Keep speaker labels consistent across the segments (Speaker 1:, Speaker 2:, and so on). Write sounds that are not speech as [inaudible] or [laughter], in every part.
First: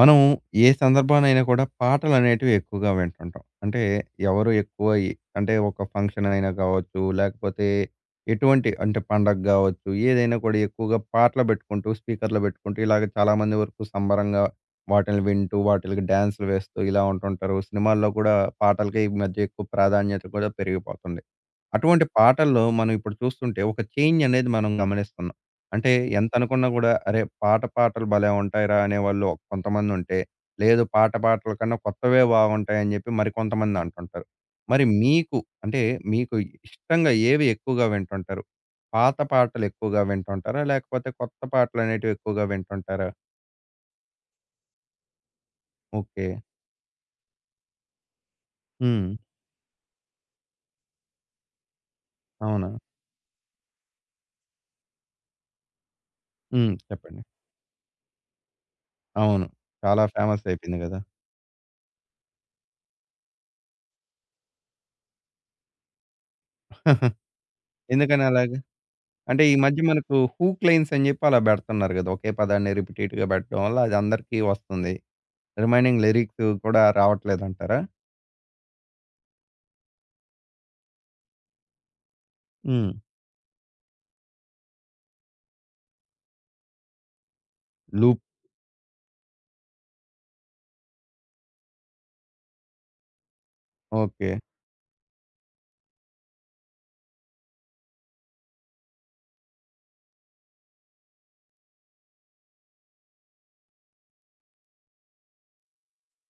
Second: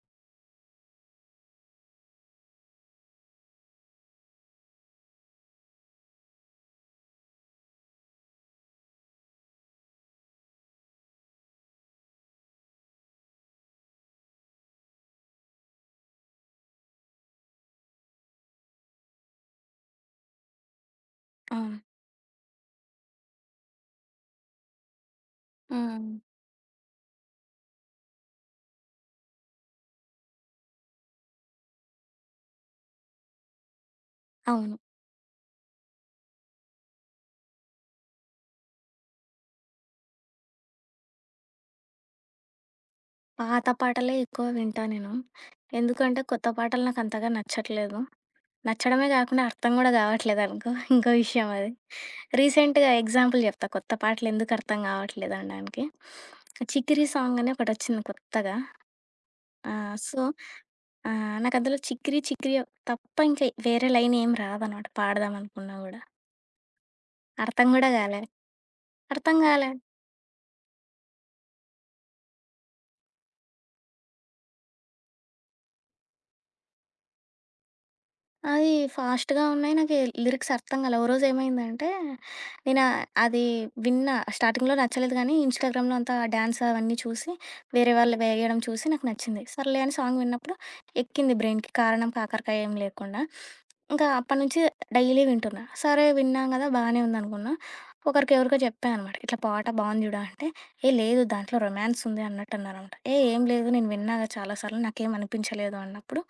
Speaker 1: మనం ఏ సందర్భానైనా కూడా పాటలనేటివి ఎక్కువగా వింటుంటాం. అంటే ఎవరు ఎక్కువ ఎ అంటే ఒక ఫంక్షన్ అయినా కావచ్చు, లేకపోతే ఎటువంటి అంటే పండగ గావచ్చు, ఏదైనా కూడా ఎక్కువగా పాటలు పెట్టుకుంటూ, స్పీకర్‌లో పెట్టుకుంటూ ఇలాగ చాలామంది వరకు సంబరంగా వాటిల్ని వింటూ, వాటిలకి డాన్స్‌లు వేస్తూ ఇలా ఉంటుంటారు. సినిమాల్లో కూడా పాటలకి ఈ మధ్య ఎక్కువ ప్రాధాన్యత కూడా పెరిగిపోతుంది.
Speaker 2: అవును.
Speaker 1: అటువంటి పాటల్లో మనం ఇప్పుడు చూస్తుంటే ఒక చేంజ్ అనేది మనం గమనిస్తున్నాం. అంటే
Speaker 2: హ్మ్.
Speaker 1: ఎంత అనుకున్నా కూడా అరే! పాత పాటలు భలే ఉంటాయిరా! అనేవాళ్ళు కొంతమంది ఉంటే, లేదు పాత పాటల కన్నా కొత్తవే బాగుంటాయని చెప్పి మరికొంతమంది అంటుంటారు.
Speaker 2: అవును.
Speaker 1: మరి మీకు అంటే మీకు ఇష్టంగా ఏవి ఎక్కువగా వింటుంటారు? పాత పాటలు ఎక్కువగా వింటుంటారా? లేకపోతే కొత్త పాటలు అనేటివి ఎక్కువగా వింటుంటారా?
Speaker 2: పాత పాటలే ఎక్కువ వింటా నేను. ఎందుకంటే
Speaker 1: ఓకే.
Speaker 2: కొత్త పాటలు నాకంతగా నచ్చట్లేదు. నచ్చడమే
Speaker 1: హ్మ్.
Speaker 2: గాకుండా అర్థం గూడా గావట్లేదనుకో. [laughs] ఇంకో విషయం అది.
Speaker 1: అవునా?
Speaker 2: రీసెంట్‌గా ఎగ్జాంపుల్ జెప్తా కొత్త పాటలు ఎందుకు అర్థం గావట్లేదనడానికి.
Speaker 1: హ్మ్.
Speaker 2: 'చికిరి'
Speaker 1: చెప్పండి.
Speaker 2: సాంగ్ అని ఒకటొచ్చింది కొత్తగా.
Speaker 1: అవును.
Speaker 2: ఆహ్,
Speaker 1: చాలా
Speaker 2: సో,
Speaker 1: ఫేమస్ అయిపోయింది కదా!
Speaker 2: నాకందులో 'చికిరి చికిరి' తప్ప ఇంక వేరే లైనేం రాదనమాట పాడదామనుకున్నా గూడా.
Speaker 1: [laughs]
Speaker 2: అర్థం గూడా గాలే.
Speaker 1: ఎందుకని అలాగ?
Speaker 2: అర్థం
Speaker 1: అంటే ఈ
Speaker 2: గాలే.
Speaker 1: మధ్య మనకు హూక్ లైన్స్ అని చెప్పి అలా పెడుతున్నారు కదా! ఒకే పదాన్ని రిపిటేట్‌గా పెట్టడం వల్ల అది అందరికీ వస్తుంది. రిమైనింగ్ లిరిక్స్ కూడా రావట్లేదంటారా?
Speaker 2: అది ఫాస్ట్‌గా ఉన్నాయి. నాకు లిరిక్స్ అర్థం కాలే. ఓ రోజు ఏమైందంటే, నేను
Speaker 1: హ్మ్.
Speaker 2: అది విన్నా. స్టార్టింగ్‌లో నచ్చలేదు గానీ, ఇన్‌స్టాగ్రామ్‌లో అంతా డాన్స్ అవన్నీ చూసి, వేరే వాళ్ళు
Speaker 1: లూప్
Speaker 2: వేయడం చూసి నాకు నచ్చింది. సర్లే అని సాంగ్ విన్నప్పుడు ఎక్కింది బ్రెయిన్‌కి. కారణం, కాకరకాయ ఏం లేకుండా. ఇంకా
Speaker 1: ఓకే.
Speaker 2: అప్పటినుంచి డైలీ వింటున్నా. సరే విన్నాం గదా! బానే ఉందనుకున్నా. ఒకరికి ఎవరికో చెప్పా అనమాట. ఇట్లా పాట బావుంది చూడు అంటే, ఏ లేదు దాంట్లో రొమాన్స్ ఉంది అన్నట్టు అన్నారనమాట. ఏం లేదు నేను విన్నాగా చాలా సార్లు నాకేం అనిపించలేదు అన్నప్పుడు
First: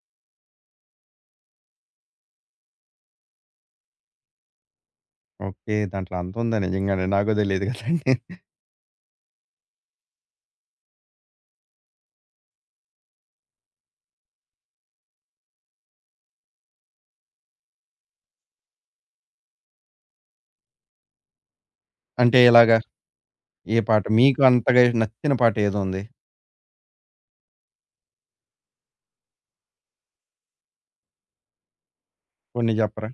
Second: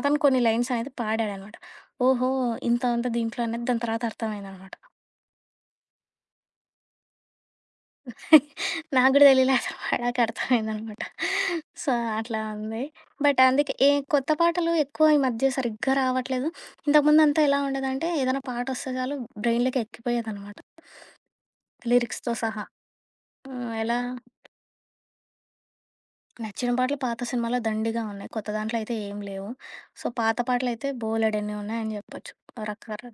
Speaker 2: అతను కొన్ని లైన్స్ అనేది పాడాడనమాట. ఓహో! ఇంత ఉందా దీంట్లో అనేది దాని తర్వాత అర్థమైందనమాట.
Speaker 1: ఓకే. దాంట్లో అంతుందా నిజంగానే? నాకు తెలీదు కదండీ.
Speaker 2: [laughs] నాకు గూడా తెలీలే అతను పాడాక అర్థమైందనమాట. సో, అట్లా ఉంది. బట్ అందుకే ఏ కొత్త పాటలు ఎక్కువ ఈ మధ్య సరిగ్గా రావట్లేదు. ఇంతకుముందంతా ఎలా ఉండేదంటే ఏదైనా పాటొస్తే చాలు బ్రెయిన్‌లోకి ఎక్కిపోయేదనమాట లిరిక్స్‌తో
Speaker 1: అంటే
Speaker 2: సహా.
Speaker 1: ఎలాగా?
Speaker 2: హ్మ్.
Speaker 1: ఏ
Speaker 2: ఎలా
Speaker 1: పాట? మీకు అంతగా నచ్చిన పాట ఏదుంది?
Speaker 2: నచ్చిన పాటలు పాత సినిమాలో దండిగా ఉన్నాయి. కొత్త దాంట్లో అయితే ఏం లేవు. సో, పాత పాటలైతే బోలెడన్ని ఉన్నాయని జెప్పొచ్చు.
Speaker 1: కొన్ని చెప్పరా?
Speaker 2: రకరకాల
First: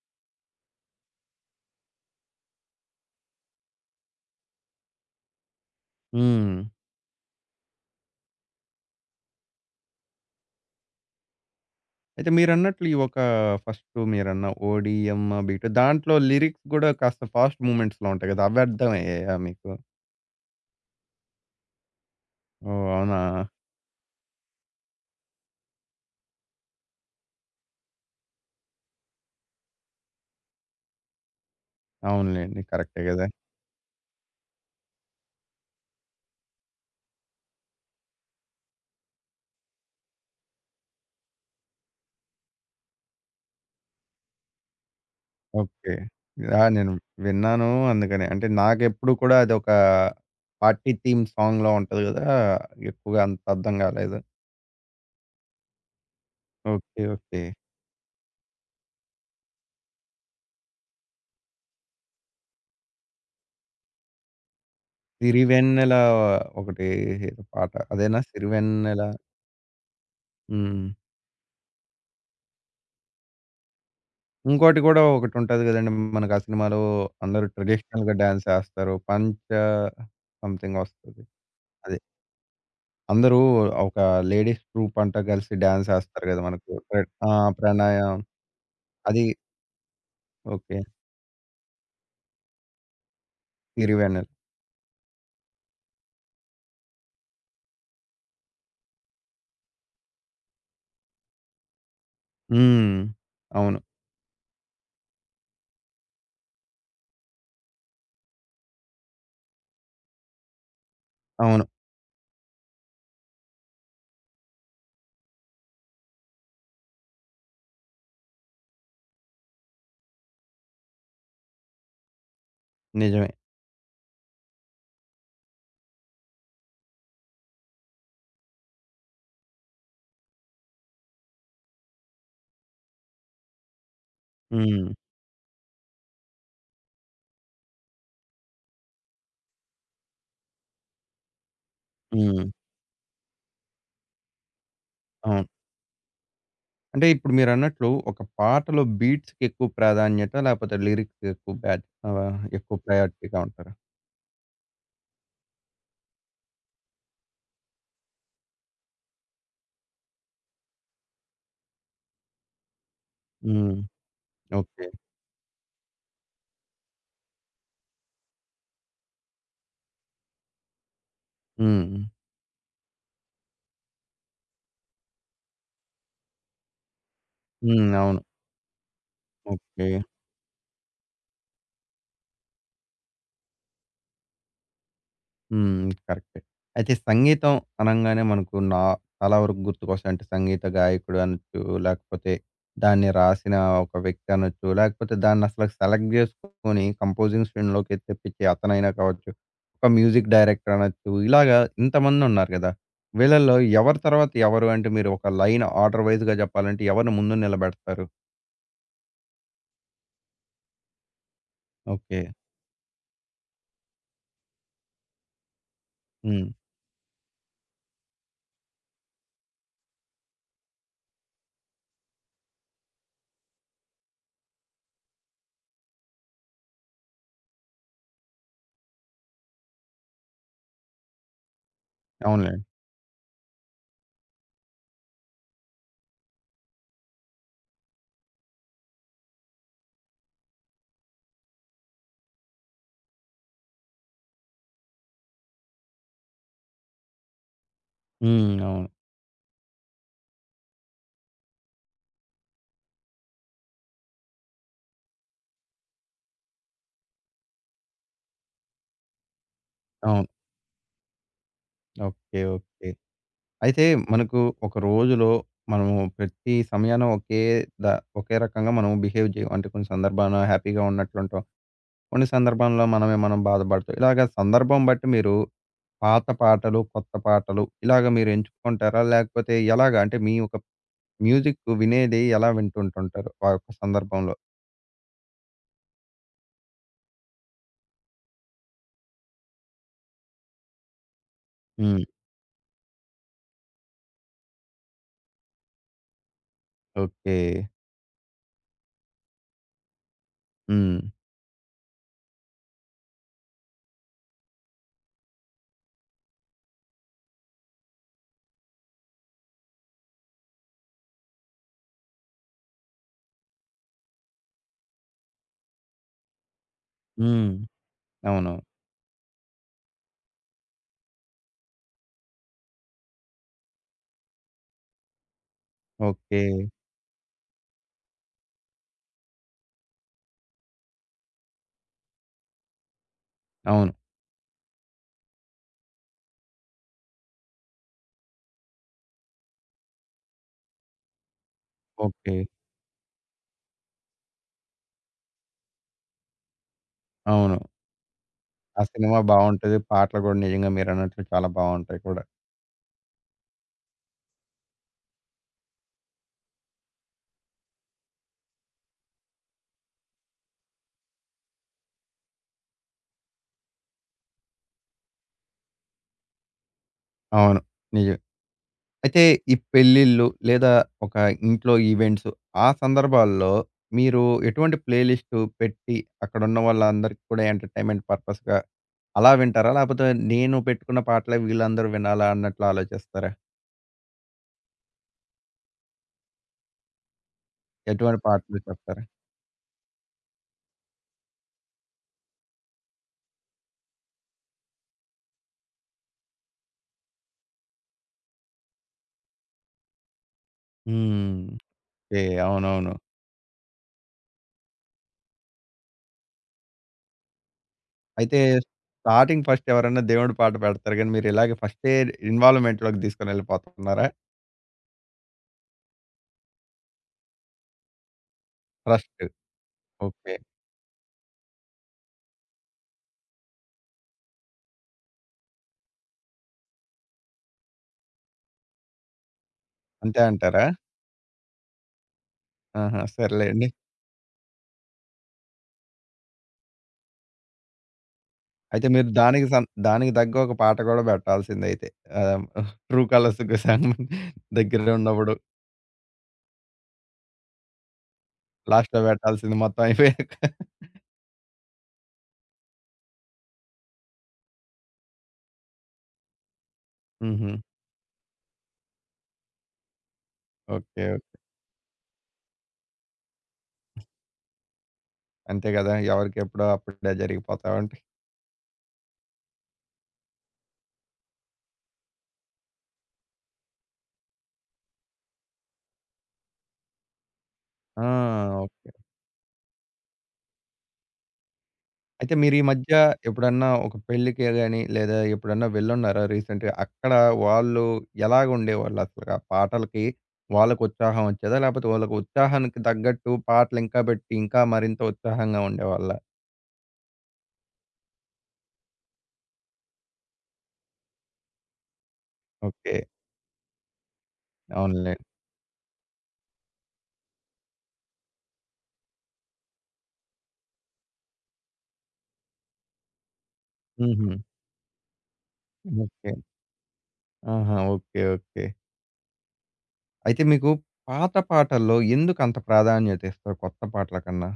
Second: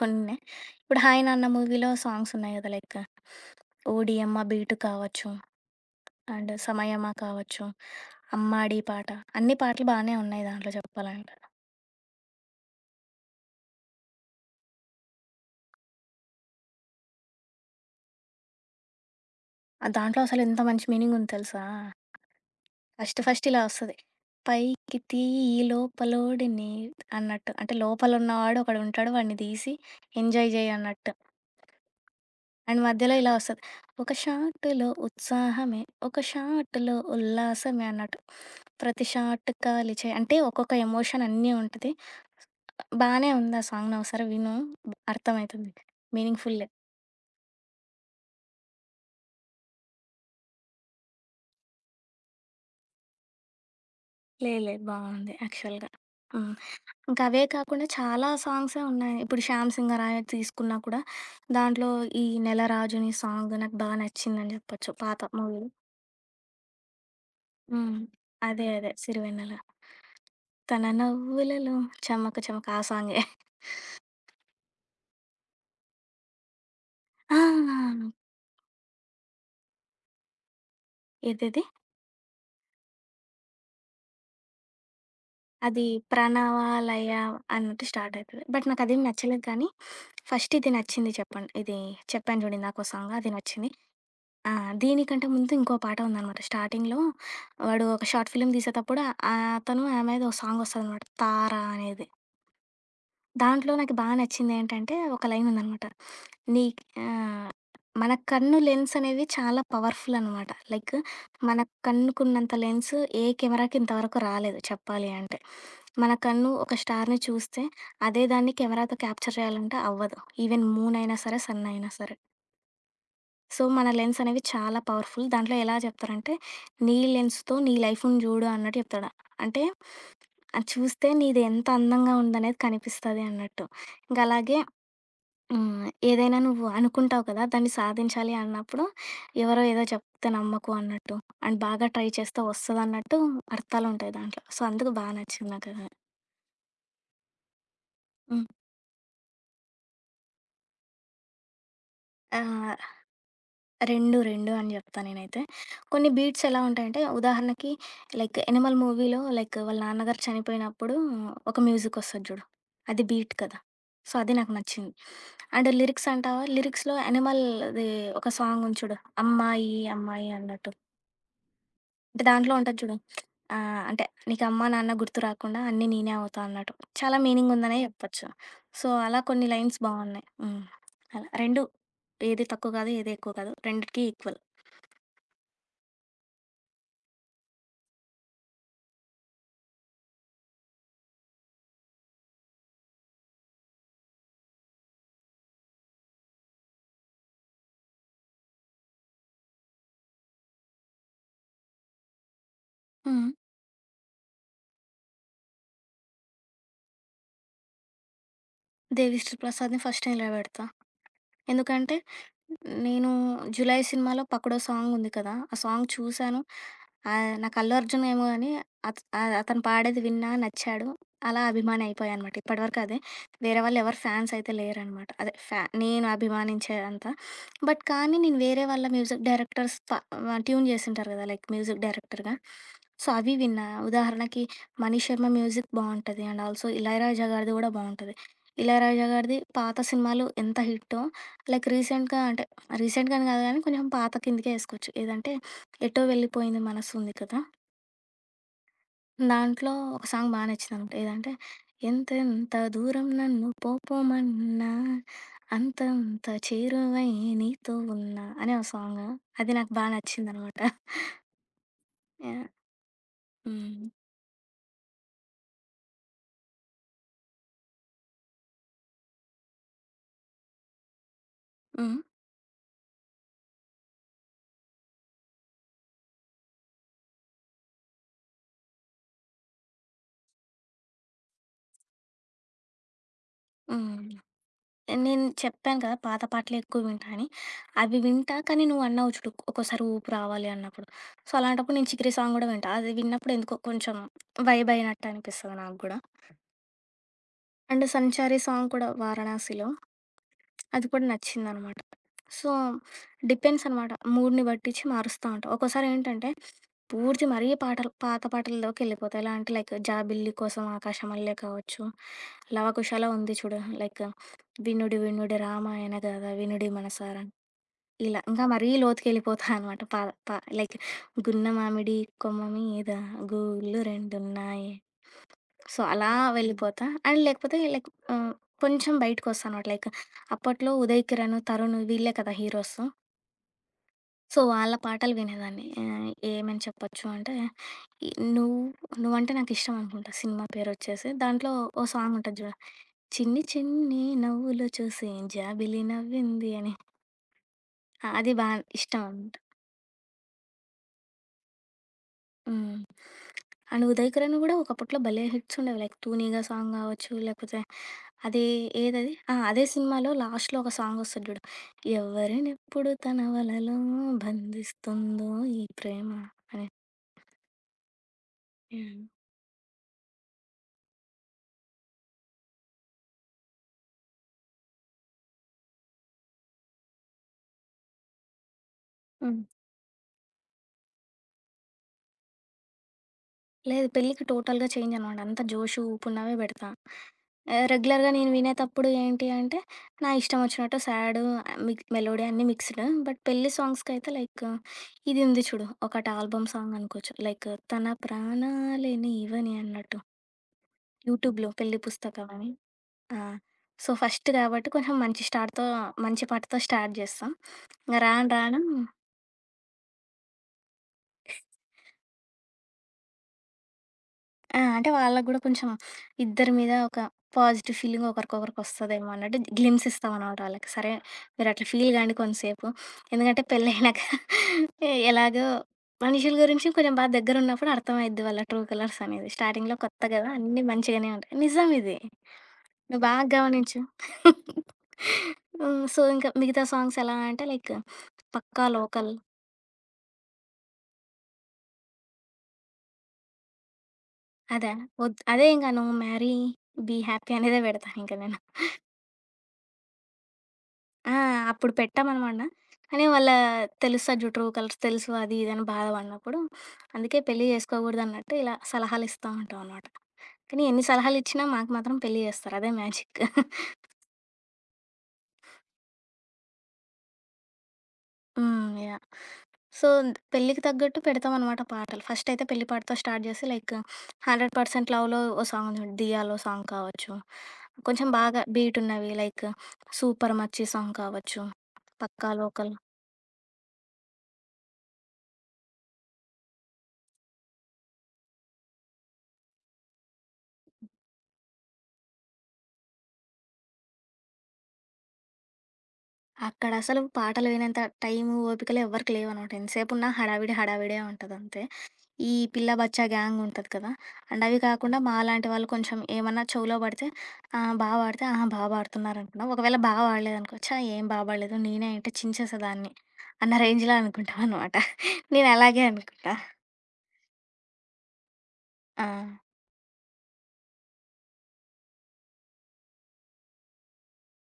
Speaker 2: కొన్నే. ఇప్పుడు 'హాయ్ నాన్న' మూవీలో సాంగ్స్ ఉన్నాయి గదా! లైక్ 'ఓడియమ్మ' బీటు కావచ్చు, అండ్
Speaker 1: హ్మ్.
Speaker 2: 'సమయమా' కావచ్చు, 'అమ్మాడి' పాట అన్ని పాటలు బానే ఉన్నాయి దాంట్లో చెప్పాలంటే.
Speaker 1: అయితే మీరన్నట్లు ఈ ఒక ఫస్ట్ మీరన్న ఓడియమ్మ బీట్ దాంట్లో లిరిక్స్ కూడా కాస్త ఫాస్ట్ మూవ్‌మెంట్స్‌లో ఉంటాయి కదా! అవి అర్థమయ్యాయా మీకు?
Speaker 2: ఆ దాంట్లో అసలు ఎంత మంచి మీనింగ్ ఉంది తెలుసా?
Speaker 1: ఓహ్!
Speaker 2: ఫస్ట్
Speaker 1: అవునా?
Speaker 2: ఫస్ట్ ఇలా వస్తది. పైకి తీయి లోపలోడిని అన్నట్టు. అంటే లోపలున్నవాడు ఒకడుంటాడు వాడిని దీసి ఎంజాయ్ జేయ్ అన్నట్టు.
Speaker 1: అవునులెండి.
Speaker 2: అండ్
Speaker 1: కరెక్టే
Speaker 2: మధ్యలో
Speaker 1: కదా!
Speaker 2: ఇలా వస్తది. ఒక షాటులో ఉత్సాహమే, ఒక షాటులో ఉల్లాసమే అన్నట్టు. ప్రతి షాట్ కాలిచె అంటే ఒక్కొక్క ఎమోషన్ అన్నీ ఉంటది. బానే ఉంది ఆ సాంగ్. నువ్వు ఒకసారి విను అర్థమైతుంది.
Speaker 1: ఓకే. ఆ!
Speaker 2: మీనింగ్‌ఫుల్లే.
Speaker 1: నేను విన్నాను అందుకనే. అంటే నాకెప్పుడు కూడా అదొక పార్టీ థీమ్ సాంగ్‌లా ఉంటది గదా! ఎక్కువగా అంత అర్థం కాలేదు.
Speaker 2: లేదు లేదు బావుంది యాక్చువల్‌గా. హ్మ్.
Speaker 1: ఓకే.
Speaker 2: ఇంకా అవే
Speaker 1: ఓకే.
Speaker 2: కాకుండా చాలా సాంగ్సే ఉన్నాయి. ఇప్పుడు 'శ్యామ్ సింగరాయ' తీసుకున్నా కూడా దాంట్లో ఈ 'నెలరాజుని' సాంగ్ నాకు బా నచ్చిందని జెప్పొచ్చు. పాత మూవీలో.
Speaker 1: 'సిరివెన్నెల' ఒకటి ఏదో పాట
Speaker 2: హ్మ్.
Speaker 1: అదేనా
Speaker 2: అదే అదే.
Speaker 1: 'సిరివెన్నెల'?
Speaker 2: 'సిరివెన్నెల'. తన
Speaker 1: హ్మ్.
Speaker 2: నవ్వులలో చమక చమక ఆ సాంగే.
Speaker 1: ఇంకోటి కూడా ఒకటుంటది గదండీ! మనకు ఆ సినిమాలో అందరూ
Speaker 2: ఆ!
Speaker 1: ట్రెడిషనల్‌గా డాన్స్ ఏస్తారు. 'పంచ' సంథింగ్ వస్తది.
Speaker 2: ఏదది?
Speaker 1: అదే అందరూ ఒక లేడీస్ ట్రూప్ అంతా కలిసి
Speaker 2: అది
Speaker 1: డాన్స్ ఏస్తారు గదా! మనకు.
Speaker 2: 'ప్రణవాలయ'
Speaker 1: ఆ!
Speaker 2: అన్నట్టు స్టార్ట్
Speaker 1: 'ప్రణయం'
Speaker 2: అయితది. బట్ నాకదేం
Speaker 1: అది
Speaker 2: నచ్చలేదు కానీ, ఫస్ట్ ఇది
Speaker 1: ఓకే.
Speaker 2: నచ్చింది చెప్పండి. ఇది చెప్పాను చూడు ఇందాక ఓ సాంగ్ అది నచ్చింది.
Speaker 1: 'సిరివెన్నెల'.
Speaker 2: ఆ! దీనికంటే ముందు ఇంకో పాట ఉందనమాట. స్టార్టింగ్‌లో వాడు ఒక షార్ట్ ఫిల్మ్ తీసేటప్పుడు అతను, ఆమెది ఒక సాంగొస్తదనమాట 'తార' అనేది.
Speaker 1: హ్మ్.
Speaker 2: దాంట్లో
Speaker 1: అవును.
Speaker 2: నాకు బా నచ్చిందేంటంటే, ఒక లైనుందనమాట. నీ ఆహ్, మన కన్ను లెన్స్ అనేవి చాలా పవర్‌ఫులనమాట. లైక్ మన
Speaker 1: అవును.
Speaker 2: కన్నుకున్నంత లెన్స్ ఏ కెమెరాకి ఇంతవరకు రాలేదు చెప్పాలి అంటే. మన కన్ను ఒక స్టార్‌ని చూస్తే, అదే దాన్ని కెమెరాతో క్యాప్చర్ చేయాలంటే అవ్వదు. ఈవెన్ మూనయినా సరే, సన్నయినా సరే.
Speaker 1: నిజమే.
Speaker 2: సో, మన లెన్స్ అనేవి చాలా పవర్‌ఫుల్. దాంట్లో ఎలా చెప్తారంటే, "నీ లెన్స్‌తో నీ లైఫ్‌ని జూడు" అన్నట్టు చెప్తాడు. అంటే, అది చూస్తే నీది ఎంత అందంగా ఉందనేది కనిపిస్తది అన్నట్టు. ఇంక అలాగే
Speaker 1: హ్మ్.
Speaker 2: హ్మ్, ఏదైనా నువ్వు అనుకుంటావు కదా! దాన్ని సాధించాలి అన్నప్పుడు, ఎవరో ఏదో చెప్తే నమ్మకు అన్నట్టు. అండ్ బాగా ట్రై చేస్తే
Speaker 1: హ్మ్.
Speaker 2: వస్తదన్నట్టు అర్థాలుంటాయి దాంట్లో. సో, అందుకు బా
Speaker 1: అవును.
Speaker 2: నచ్చింది నాకది.
Speaker 1: అంటే ఇప్పుడు మీరన్నట్లు ఒక
Speaker 2: హ్మ్.
Speaker 1: పాటలో బీట్స్‌కి ఎక్కువ ప్రాధాన్యత లేకపోతే లిరిక్స్‌కి ఎక్కువ
Speaker 2: ఆ!
Speaker 1: ఎక్కువ ప్రయారిటీగా ఉంటారా?
Speaker 2: రెండు, 2 అని జెప్తా నేనైతే. కొన్ని బీట్స్ ఎలా ఉంటాయంటే, ఉదాహరణకి లైక్ 'ఎనిమల్' మూవీలో లైక్ వాళ్ళ నాన్నగారు చనిపోయినప్పుడు ఒక మ్యూజికొస్తది జూడు. అది బీట్ కదా!
Speaker 1: హ్మ్.
Speaker 2: సో, అది నాకు
Speaker 1: ఓకే.
Speaker 2: నచ్చింది. అండ్ లిరిక్స్ అంటావా, లిరిక్స్‌లో 'ఎనిమల్'ది ఒక సాంగ్ ఉంది చూడు. 'అమ్మాయి అమ్మాయి' అన్నట్టు.
Speaker 1: హ్మ్.
Speaker 2: అంటే దాంట్లో ఉంటది జూడు. అంటే నీకు అమ్మా, నాన్న గుర్తు రాకుండా అన్నీ నేనే అవుతా అన్నట్టు. చాలా మీనింగ్ ఉందనే
Speaker 1: హ్మ్. అవును.
Speaker 2: జెప్పొచ్చు. సో, అలా కొన్ని లైన్స్
Speaker 1: ఓకే.
Speaker 2: బావున్నాయి. హ్మ్. అలా 2 ఏది తక్కువ కాదు, ఏది ఎక్కువ కాదు. రెండిటికి ఈక్వల్.
Speaker 1: హ్మ్. కరెక్టే. అయితే సంగీతం అనంగానే మనకు చాలా వరకు గుర్తుకొస్తాయి. అంటే సంగీత గాయకుడు అనొచ్చు, లేకపోతే దాన్ని రాసిన ఒక వ్యక్తి అనొచ్చు, లేకపోతే దాన్నసల సెలెక్ట్ జేసుకొని కంపోజింగ్ స్ట్రీమ్‌లోకి తెప్పించి అతనైనా కావచ్చు, ఒక మ్యూజిక్ డైరెక్టర్ అనొచ్చు. ఇలాగా ఇంతమందున్నారు గదా!
Speaker 2: హ్మ్.
Speaker 1: వీళ్ళల్లో ఎవరి తర్వాత ఎవరు అంటే మీరు ఒక లైన్ ఆర్డర్ వైస్‌గా జెప్పాలంటే ఎవరిని ముందు నిలబెడతారు?
Speaker 2: దేవిశ్రీ ప్రసాద్‌ని ఫస్ట్ నిలబెడతా. ఎందుకంటే
Speaker 1: ఓకే.
Speaker 2: నేను 'జులై' సినిమాలో 'పక్కడో' సాంగ్ ఉంది కదా! ఆ సాంగ్ చూసాను.
Speaker 1: హ్మ్.
Speaker 2: ఆహ్, నాకు 'అల్లు అర్జున్' ఏమో గాని అతను పాడేది విన్నా, నచ్చాడు. అలా అభిమాని అయిపోయా అనమాట. ఇప్పటివరకు అదే. వేరే వాళ్ళు ఎవరు ఫ్యాన్స్ అయితే లేరనమాట. అదే నేను అభిమానించేంత. బట్ కానీ నేను వేరే వాళ్ళ మ్యూజిక్ డైరెక్టర్స్ ట్యూన్ చేసుంటారు కదా! లైక్ మ్యూజిక్ డైరెక్టర్‌గా.
Speaker 1: అవునులే.
Speaker 2: సో, అవి విన్నా. ఉదాహరణకి 'మణి శర్మ' మ్యూజిక్ బావుంటది. అండ్ ఆల్సో 'ఇళయరాజా' గారిది గూడా బావుంటది. 'ఇళయరాజా' గారిది పాత సినిమాలు ఎంత హిట్టో లైక్ రీసెంట్‌గా అంటే, రీసెంట్‌గా అని కాదు కానీ కొంచెం పాత కిందకే ఏసుకోవచ్చు. ఏదంటే, 'ఎటో వెళ్ళిపోయింది మనసు' ఉంది కదా!
Speaker 1: హ్మ్. అవును.
Speaker 2: దాంట్లో ఒక సాంగ్ బా నచ్చిందనమాట. ఏదంటే, ఎంతెంత దూరం నన్ను పోపొమన్నా, అంతంత చేరువై నీతో ఉన్నా అనే ఓ సాంగ్. అది నాకు బా
Speaker 1: అవును.
Speaker 2: నచ్చిందనమాట.
Speaker 1: ఓకే.
Speaker 2: యాహ్!
Speaker 1: ఓకే. అయితే
Speaker 2: హ్మ్.
Speaker 1: మనకు ఒక రోజులో మనము ప్రతి సమయాన ద ఒకే రకంగా మనం బిహేవ్ చేయం. అంటే కొన్ని సందర్భాన హ్యాపీగా ఉన్నట్లుంటాం.
Speaker 2: హ్మ్.
Speaker 1: కొన్ని సందర్భంలో మనమే మనం బాధపడతాం. ఇలాగ సందర్భం బట్టి మీరు పాత పాటలు, కొత్త పాటలు ఇలాగ మీరు ఎంచుకుంటారా? లేకపోతే ఎలాగ? అంటే మీ ఒక మ్యూజిక్ వినేది ఎలా వింటుంటుంటారు ఆ యొక్క
Speaker 2: హ్మ్.
Speaker 1: సందర్భంలో?
Speaker 2: నేను చెప్పాను కదా! పాత పాటలే ఎక్కువ వింటా అని. అవి వింటా కానీ నువ్వన్నావు చూడు ఒక్కోసారి ఊపు రావాలి అన్నప్పుడు. సో, అలాంటప్పుడు నేను
Speaker 1: హ్మ్.
Speaker 2: 'చికిరి' సాంగ్ గూడా వింటా. అది విన్నప్పుడు ఎందుకో కొంచెం వైబ్ అయినట్టు అనిపిస్తది నాకు గూడా.
Speaker 1: ఓకే.
Speaker 2: అండ్ 'సంచారి' సాంగ్ కూడా 'వారణాసిలో.' అది
Speaker 1: హ్మ్.
Speaker 2: కూడా నచ్చిందనమాట. సో, డిపెండ్స్ అనమాట. మూడ్‌ని బట్టిచ్చి మారుస్తా ఉంటా. ఒక్కోసారేంటంటే, పూర్తి మరీ పాటలు పాత పాటల్లోకెళ్ళిపోతా. ఎలా అంటే, లైక్ 'జాబిల్లి కోసం ఆకాశమల్లె' కావచ్చు, 'లవకుశలో' ఉంది చూడు, లైక్ 'వినుడి వినుడి రామాయణ గాథ వినుడి మనసారా'
Speaker 1: హ్మ్.
Speaker 2: ఇలా. ఇంకా
Speaker 1: అవును.
Speaker 2: మరీ లోతుకెళ్ళిపోతా అనమాట. పా పా లైక్ 'గున్న మామిడి కొమ్మ మీద గూళ్ళు రెండున్నాయి.' సో, అలా
Speaker 1: ఓకే.
Speaker 2: వెళ్ళిపోతా. అండ్ లేకపోతే లైక్ ఆహ్, కొంచెం బయటకొస్తానమాట. లైక్ అప్పట్లో 'ఉదయ్ కిరణ్', 'తరుణ్' వీళ్ళే కదా హీరోస్.
Speaker 1: అవును.
Speaker 2: సో, వాళ్ళ పాటలు వినేదాన్ని. ఏమని చెప్పొచ్చు అంటే, ఈ 'నువ్వు నువ్వంటే నాకిష్టం' అనుకుంటా సినిమా పేరొచ్చేసి. దాంట్లో ఓ సాంగ్
Speaker 1: ఓకే.
Speaker 2: ఉంటది చూడు. 'చిన్ని చిన్ని నవ్వులు చూసి జాబిలి నవ్వింది' అని.
Speaker 1: అవును.
Speaker 2: ఆ, అది బా
Speaker 1: ఆ
Speaker 2: ఇష్టం.
Speaker 1: సినిమా బావుంటది. పాటలు కూడా నిజంగా మీరన్నట్లు చాలా బావుంటాయి కూడా.
Speaker 2: హ్మ్. అండ్ 'ఉదయ్ కిరణ్' గూడా ఒకప్పట్లో భలే హిట్స్ ఉండేవి. లైక్ 'తూనీగా' సాంగ్ గావచ్చు, లేకపోతే అది ఏదది? ఆ! అదే సినిమాలో లాస్ట్‌లో ఒక సాంగ్ ఒస్తది జూడు. ఎవరినెప్పుడు తన వలలో బంధిస్తుందో ఈ ప్రేమ అని.
Speaker 1: అవును. నిజమే.
Speaker 2: హ్మ్.
Speaker 1: అయితే ఈ పెళ్ళిళ్ళు లేదా ఒక ఇంట్లో ఈవెంట్స్ ఆ సందర్భాల్లో మీరు ఎటువంటి ప్లే లిస్ట్ పెట్టి అక్కడున్న వాళ్ళందరికి కూడా ఎంటర్‌టైన్‌మెంట్ పర్పస్‌గా అలా
Speaker 2: హ్మ్.
Speaker 1: వింటారా? లేకపోతే నేను పెట్టుకున్న పాటలే వీళ్ళందరూ వినాలా అన్నట్లు ఆలోచిస్తారా?
Speaker 2: లేదు. పెళ్ళికి టోటల్‌గా చేంజ్ అనమాట. అంతా జోషు, ఊపున్నవే బెడతా. రెగ్యులర్‌గా
Speaker 1: ఎటువంటి
Speaker 2: నేను
Speaker 1: పాటలు
Speaker 2: వినేతప్పుడు
Speaker 1: చెప్తారా?
Speaker 2: ఏంటి అంటే, నా ఇష్టం వచ్చినట్టు సాడు, మిక్ మెలోడీ అన్నీ మిక్స్‌డ్. బట్ పెళ్లి సాంగ్స్‌కైతే లైక్ ఇది ఉంది చూడు. ఒకటి ఆల్బమ్ సాంగ్ అనుకోవచ్చు. లైక్ 'తన ప్రాణాలే నీవని' అన్నట్టు.
Speaker 1: హ్మ్.
Speaker 2: యూట్యూబ్‌లో పెళ్లి
Speaker 1: ఓకే.
Speaker 2: పుస్తకం అని.
Speaker 1: అవునవును.
Speaker 2: ఆ! సో, ఫస్ట్ కాబట్టి కొంచెం మంచి స్టార్ట్‌తో మంచి పాటతో స్టార్ట్ జేస్తాం. ఇంగ రాను
Speaker 1: అయితే
Speaker 2: రాను
Speaker 1: స్టార్టింగ్ ఫస్ట్ ఎవరైనా దేవుడి పాట పెడతారు గానీ మీరు ఇలాగే ఫస్టే ఇన్వాల్వ్‌మెంట్‌లోకి తీసుకొని ఎళ్ళిపోతున్నారా?
Speaker 2: ఆ! అంటే వాళ్ళకి గూడా కొంచెం ఇద్దరి మీద ఒక పాజిటివ్ ఫీలింగ్ ఒకరికొకరికొస్తదేమో
Speaker 1: ట్రస్ట్.
Speaker 2: అన్నట్టు గ్లిమ్స్
Speaker 1: ఓకే.
Speaker 2: ఇస్తామనమాట వాళ్ళకి. సరే మీరట్లా ఫీల్ గాండి కొంసేపు. ఎందుకంటే పెళ్లయినాక ఎలాగో మనుషుల గురించి కొంచెం బాగా దగ్గరున్నప్పుడు అర్థమైద్ది వాళ్ళ ట్రూ కలర్స్ అనేది. స్టార్టింగ్‌లో కొత్త
Speaker 1: అంతే
Speaker 2: గదా! అన్నీ
Speaker 1: అంటారా?
Speaker 2: మంచిగానే ఉంటాయి. నిజం ఇది. నువ్వు
Speaker 1: ఆహా!
Speaker 2: బాగా
Speaker 1: సర్లేండి.
Speaker 2: గమనించు. హ్మ్. సో, ఇంకా మిగతా సాంగ్స్ ఎలా అంటే లైక్ 'పక్కా
Speaker 1: అయితే మీరు
Speaker 2: లోకల్'
Speaker 1: దానికి దానికి తగ్గ ఒక పాట గూడా బెట్టాల్సిందయితే. ఆహ్, ట్రూ కలర్స్‌కి సాంగ్
Speaker 2: అదా?
Speaker 1: దగ్గర ఉన్నప్పుడు
Speaker 2: అదే ఇంక 'నువ్వు మ్యారీ బీ హ్యాపీ' అనేదే పెడతాను ఇంక నేను.
Speaker 1: లాస్ట్‌లో బెట్టాల్సింది మొత్తం అయిపోయాక.
Speaker 2: ఆ! అప్పుడు పెట్టామనమాట. కానీ వాళ్ళ తెలుస్తది జూడు ట్రూ కలర్స్ తెలుసు అది ఇది అని బాధపడినప్పుడు, అందుకే పెళ్లి
Speaker 1: హుహు.
Speaker 2: చేసుకోకూడదన్నట్టు ఇలా సలహాలిస్తా ఉంటామనమాట. కానీ
Speaker 1: ఓకే.
Speaker 2: ఎన్ని
Speaker 1: ఓకే.
Speaker 2: సలహాలిచ్చినా మాకు మాత్రం పెళ్లి చేస్తారు. అదే మ్యాజిక్.
Speaker 1: అంతే గదా! ఎవరికెప్పుడో అప్పుడే జరిగిపోతా ఉంటాయి.
Speaker 2: హ్మ్. యాహ్! సో, పెళ్ళికి తగ్గట్టు పెడతామనమాట పాటలు. ఫస్టయితే పెళ్లి పాటతో స్టార్ట్ చేసి లైక్ 100% లవ్‌లో ఓ సాంగ్ చూడు 'దియాలో' సాంగ్ కావచ్చు.
Speaker 1: ఆ!
Speaker 2: కొంచెం బాగా
Speaker 1: ఓకే.
Speaker 2: బీటున్నవి లైక్ 'సూపర్ మచ్చి' సాంగ్ కావచ్చు, 'పక్కా
Speaker 1: అయితే మీరు ఈ
Speaker 2: లోకల్'
Speaker 1: మధ్య ఎప్పుడన్నా ఒక పెళ్ళికే గాని, లేదా ఎప్పుడన్నా వెళ్ళున్నారా రీసెంట్‌గా? అక్కడ వాళ్ళు ఎలాగుండేవాళ్ళసలు? ఆ పాటలకి వాళ్ళకి ఉత్సాహం వచ్చేదా? లేపోతే వాళ్ళకి ఉత్సాహానికి తగ్గట్టు పాటలు ఇంకా బెట్టి, ఇంకా మరింత ఉత్సాహంగా ఉండేవాళ్ళా?
Speaker 2: అక్కడసలు పాటలు వినేంత టైము, ఓపికలు ఎవ్వరికి లేవనమాట. ఎంతసేపున్నా హడావిడి హడావిడే ఉంటదంతే. ఈ పిల్ల
Speaker 1: ఓకే.
Speaker 2: బచ్చా గ్యాంగ్ ఉంటది కదా! అండ్ అవి కాకుండా
Speaker 1: అవునులే.
Speaker 2: మాలాంటి వాళ్ళు కొంచెం ఏమన్నా చెవులో పడితే బా పాడితే, ఆహా! బా పాడుతున్నారనుకున్నాం. ఒకవేళ బా పాడలేదనుకో, ఛా! ఏం బా పాడలేదు నేనే అంటే చించేసేదాన్ని అన్న రేంజ్‌లో
Speaker 1: హుహు.
Speaker 2: అనుకుంటామనమాట. నేనలాగే
Speaker 1: ఓకే.
Speaker 2: అనుకుంటా.
Speaker 1: ఆహా! ఓకే. ఓకే.
Speaker 2: ఆ!
Speaker 1: అయితే మీకు పాత పాటల్లో ఎందుకు అంత ప్రాధాన్యత ఇస్తారు కొత్త పాటల కన్నా?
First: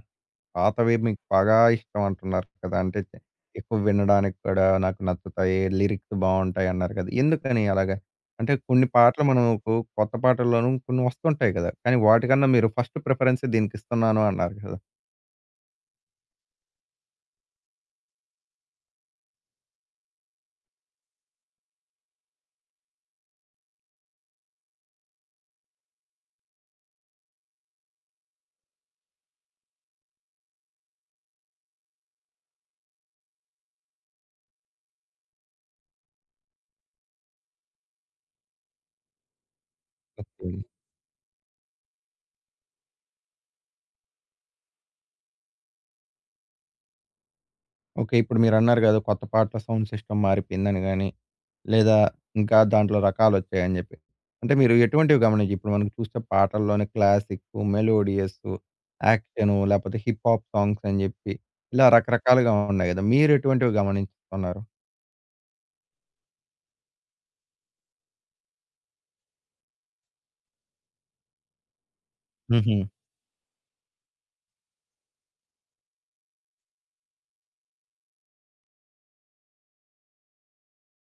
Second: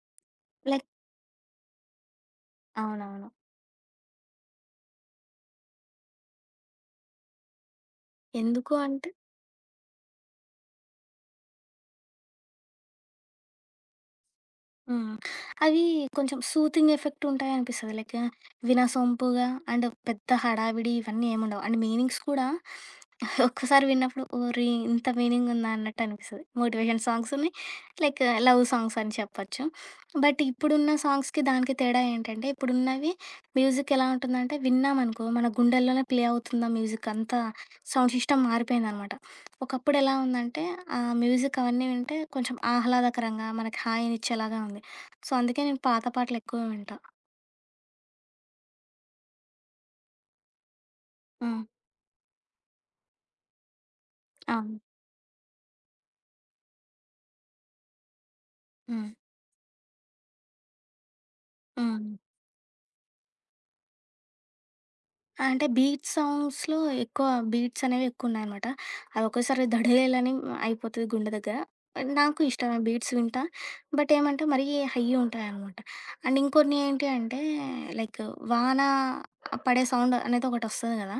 Speaker 2: లైక్
Speaker 1: పాతవి మీకు బాగా ఇష్టం అంటున్నారు కదా! అంటే
Speaker 2: అవునవును.
Speaker 1: ఎక్కువ వినడానికి కూడా నాకు నచ్చుతాయి. లిరిక్స్ బావుంటాయి అన్నారు కదా! ఎందుకని అలాగా? అంటే
Speaker 2: ఎందుకు
Speaker 1: కొన్ని
Speaker 2: అంటే
Speaker 1: పాటలు మనకు కొత్త పాటల్లోనూ కొన్ని వస్తుంటాయి కదా! కానీ వాటికన్నా మీరు ఫస్ట్ ప్రిఫరెన్సే దీనికిస్తున్నాను అన్నారు కదా!
Speaker 2: హ్మ్. అవి కొంచెం సూతింగ్ ఎఫెక్ట్ ఉంటాయనిపిస్తది. లైక్ వినసొంపుగా అండ్ పెద్ద హడావిడి ఇవన్నీ ఏముండవు. అండ్ మీనింగ్స్ కూడా [laughs] ఒక్కసారి విన్నప్పుడు ఓరి! ఇంత మీనింగ్ ఉందా అన్నట్టు అనిపిస్తది. మోటివేషన్ సాంగ్స్ ఉన్నాయి. లైక్ లవ్ సాంగ్స్ అని చెప్పొచ్చు. బట్ ఇప్పుడున్న సాంగ్స్‌కి దానికి తేడా ఏంటంటే ఇప్పుడున్నవి మ్యూజిక్ ఎలా ఉంటుందంటే విన్నామనుకో మన గుండెల్లోనే ప్లే అవుతుంది ఆ మ్యూజిక్ అంతా సౌండ్ సిస్టమ్ మారిపోయిందనమాట. ఒకప్పుడు ఎలా
Speaker 1: ఓకే.
Speaker 2: ఉందంటే, ఆ మ్యూజిక్ అవన్నీ వింటే కొంచెం ఆహ్లాదకరంగా, మనకి హాయినిచ్చేలాగా ఉంది. సో, అందుకే నేను పాత పాటలెక్కువ వింటా.
Speaker 1: ఓకే. ఇప్పుడు మీరన్నారు కదా! కొత్త పాటల సౌండ్ సిస్టమ్ మారిపోయిందని గాని
Speaker 2: హ్మ్.
Speaker 1: లేదా ఇంకా దాంట్లో రకాలొచ్చాయని జెప్పి. అంటే మీరు
Speaker 2: అవును.
Speaker 1: ఎటువంటివి గమనించి ఇప్పుడు మనకు చూస్తే పాటల్లోనే క్లాసిక్కు, మెలోడియస్సు,
Speaker 2: హ్మ్.
Speaker 1: యాక్షను లేపోతే హిప్ హాప్ సాంగ్స్ అని జెప్పి ఇలా
Speaker 2: హ్మ్.
Speaker 1: రకరకాలుగా ఉన్నాయి గదా! మీరెటువంటివి గమనిస్తున్నారు?
Speaker 2: ఆ! అంటే బీట్ సాంగ్స్‌లో ఎక్కువ బీట్స్ అనేవి ఎక్కువున్నాయనమాట. అవి ఒకేసారి దడేలని అయిపోతది గుండె దగ్గర. నాకు ఇష్టమే
Speaker 1: హుహు.
Speaker 2: బీట్స్ వింటా. బట్ ఏమంటే మరీ హై ఉంటాయనమాట. అండ్ ఇంకొన్ని ఏంటి అంటే లైక్ వాన పడే సౌండ్ అనేది ఒకటొస్తది గదా!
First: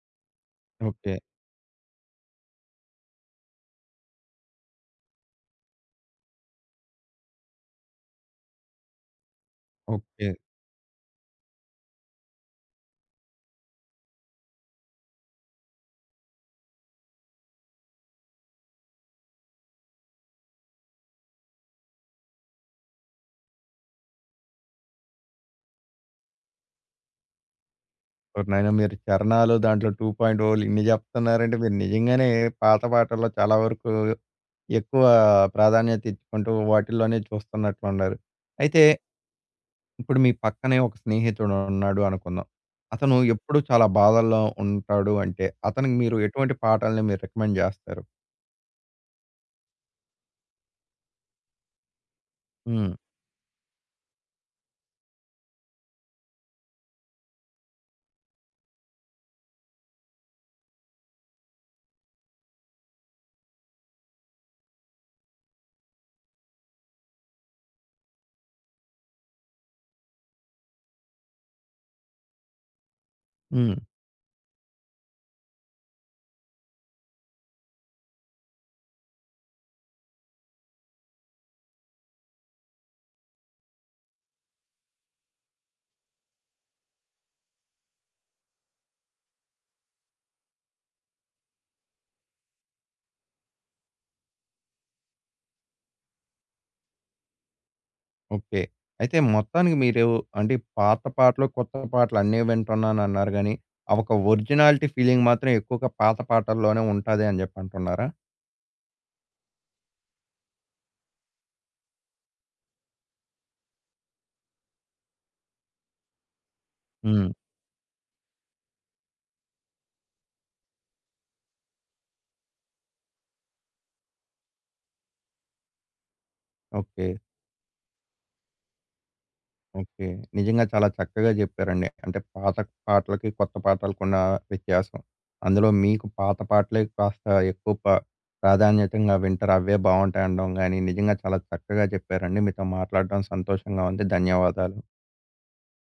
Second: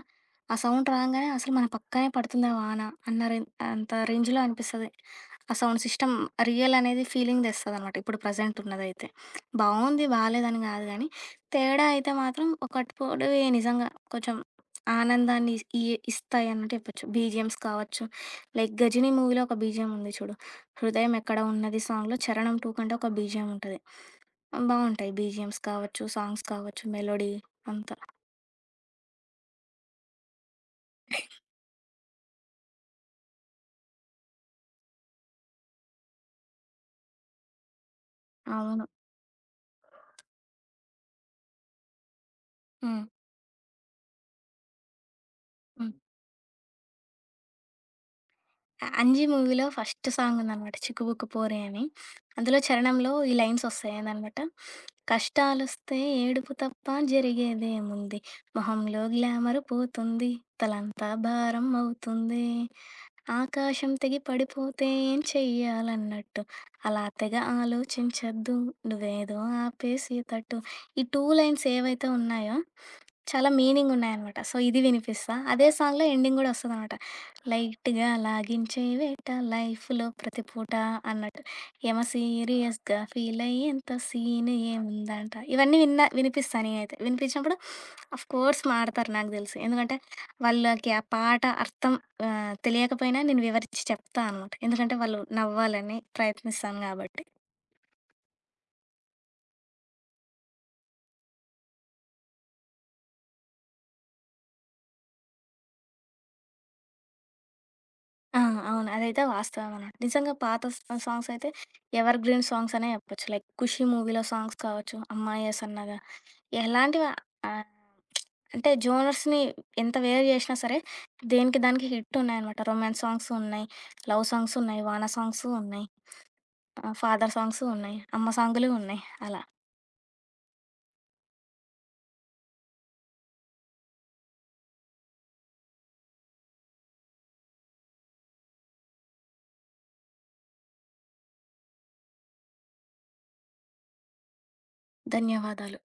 Speaker 2: ఆ సౌండ్
Speaker 1: ఓకే.
Speaker 2: రాంగానే అసలు మన పక్కనే పడుతుందా వాన అన్న రేం అంత రేంజ్‌లో అనిపిస్తది. ఆ సౌండ్ సిస్టమ్ రియల్ అనేది ఫీలింగ్ తెస్తదనమాట. ఇప్పుడు ప్రెజెంట్ ఉన్నదైతే. బావుంది
Speaker 1: ఓకే.
Speaker 2: బాలేదని గాదు గానీ, తేడా అయితే మాత్రం ఒకప్పుడు నిజంగా కొంచెం ఆనందాన్ని ఇస్తాయన్నట్టు చెప్పొచ్చు. బీజీఎమ్స్ కావచ్చు, లైక్ 'గజినీ' మూవీలో ఒక బీజీఎం ఉంది చూడు. 'హృదయం ఎక్కడ ఉన్నది' సాంగ్‌లో 'చరణం 2' కంటే ఒక బీజీఎం ఉంటది. బావుంటాయి బీజీఎమ్స్ కావచ్చు, సాంగ్స్ కావచ్చు, మెలోడీ అంతా.
Speaker 1: ఓరి నాయన మీరు చరణాలు దాంట్లో 2.0లు ఇన్ని జెప్తున్నారంటే మీరు నిజంగానే పాత పాటల్లో చాలా వరకు ఎక్కువ ప్రాధాన్యత ఇచ్చుకుంటూ వాటిల్లోనే చూస్తున్నట్లున్నారు. అయితే
Speaker 2: అవును.
Speaker 1: ఇప్పుడు మీ పక్కనే ఒక స్నేహితుడున్నాడు అనుకుందాం.
Speaker 2: హ్మ్.
Speaker 1: అతను ఎప్పుడూ చాలా బాధల్లో ఉంటాడు అంటే,
Speaker 2: హ్మ్.
Speaker 1: అతనికి మీరు ఎటువంటి పాటల్ని మీరు రికమెండ్ జేస్తారు?
Speaker 2: అ 'అంజి' మూవీలో ఫస్ట్ సాంగ్ ఉందనమాట 'చిక్కుబుక్కు పోరే' అని. అందులో
Speaker 1: హ్మ్.
Speaker 2: చరణంలో ఈ లైన్స్ వస్తాయి ఏందనమాట, "కష్టాలొస్తే ఏడుపు తప్ప జరిగేదేముంది, మొహంలో గ్లామర్ పోతుంది, తలంతా భారం అవుతుంది, ఆకాశం తెగి పడిపోతే ఏం చెయ్యాలన్నట్టు, అలా తెగ ఆలోచించద్దు, నువ్వేదో ఆపేసి తట్టు." ఈ 2 లైన్స్ ఏవైతే ఉన్నాయో, చాలా
Speaker 1: హ్మ్.
Speaker 2: మీనింగ్ ఉన్నాయనమాట. సో, ఇది వినిపిస్తా. అదే సాంగ్‌లో ఎండింగ్ గూడా వస్తదనమాట. లైట్‌గా లాగించే వేట లైఫ్‌లో ప్రతి పూట అన్నట్టు. యమ సీరియస్‌గా ఫీలయ్యేంత సీన్ ఏముందంట. ఇవన్నీ విన్నా వినిపిస్తా నేనైతే. వినిపించినప్పుడు ఆఫ్‌కోర్స్ మాడతారు నాకు తెలిసి. ఎందుకంటే వాళ్ళకి ఆ పాట అర్థం తెలియకపోయినా నేను వివరించి చెప్తా అనమాట. ఎందుకంటే వాళ్ళు నవ్వాలని ప్రయత్నిస్తాను గాబట్టి.
Speaker 1: ఓకే. అయితే మొత్తానికి మీరు అంటే పాత పాటలు, కొత్త పాటలు అన్నీ వింటున్నానన్నారు గానీ, ఆ ఒక ఒరిజినాలిటీ ఫీలింగ్ మాత్రం ఎక్కువగా పాత పాటల్లోనే ఉంటది అని జెప్పి అంటున్నారా?
Speaker 2: ఆ! అవును. అదైతే వాస్తవం అనమాట. నిజంగా పాత సాంగ్స్ అయితే ఎవర్ గ్రీన్ సాంగ్స్ అనే చెప్పొచ్చు. లైక్ 'ఖుషి' మూవీలో సాంగ్స్ కావచ్చు. 'అమ్మాయేసన్న'గా ఎలాంటివి
Speaker 1: హ్మ్.
Speaker 2: ఆహ్, అంటే జోనర్స్‌ని ఎంత వేరు జేసినా సరే, దేనికి దానికి హిట్ ఉన్నాయనమాట. రొమాన్స్ సాంగ్స్ ఉన్నాయి, లవ్ సాంగ్స్ ఉన్నాయి, వాన సాంగ్స్ ఉన్నాయి,
Speaker 1: ఓకే.
Speaker 2: ఫాదర్ సాంగ్స్ ఉన్నాయి, అమ్మ సాంగులు ఉన్నాయి. అలా.
Speaker 1: ఓకే. నిజంగా చాలా చక్కగా జెప్పారండి. అంటే పాత పాటలకి, కొత్త పాటలకున్న వ్యత్యాసం. అందులో మీకు పాత పాటలే కాస్త ఎక్కువ ప్రాధాన్యతంగా వింటారు. అవే బావుంటాయనడం గాని, నిజంగా చాలా చక్కగా జెప్పారండి. మీతో మాట్లాడడం సంతోషంగా ఉంది. ధన్యవాదాలు.
Speaker 2: ధన్యవాదాలు.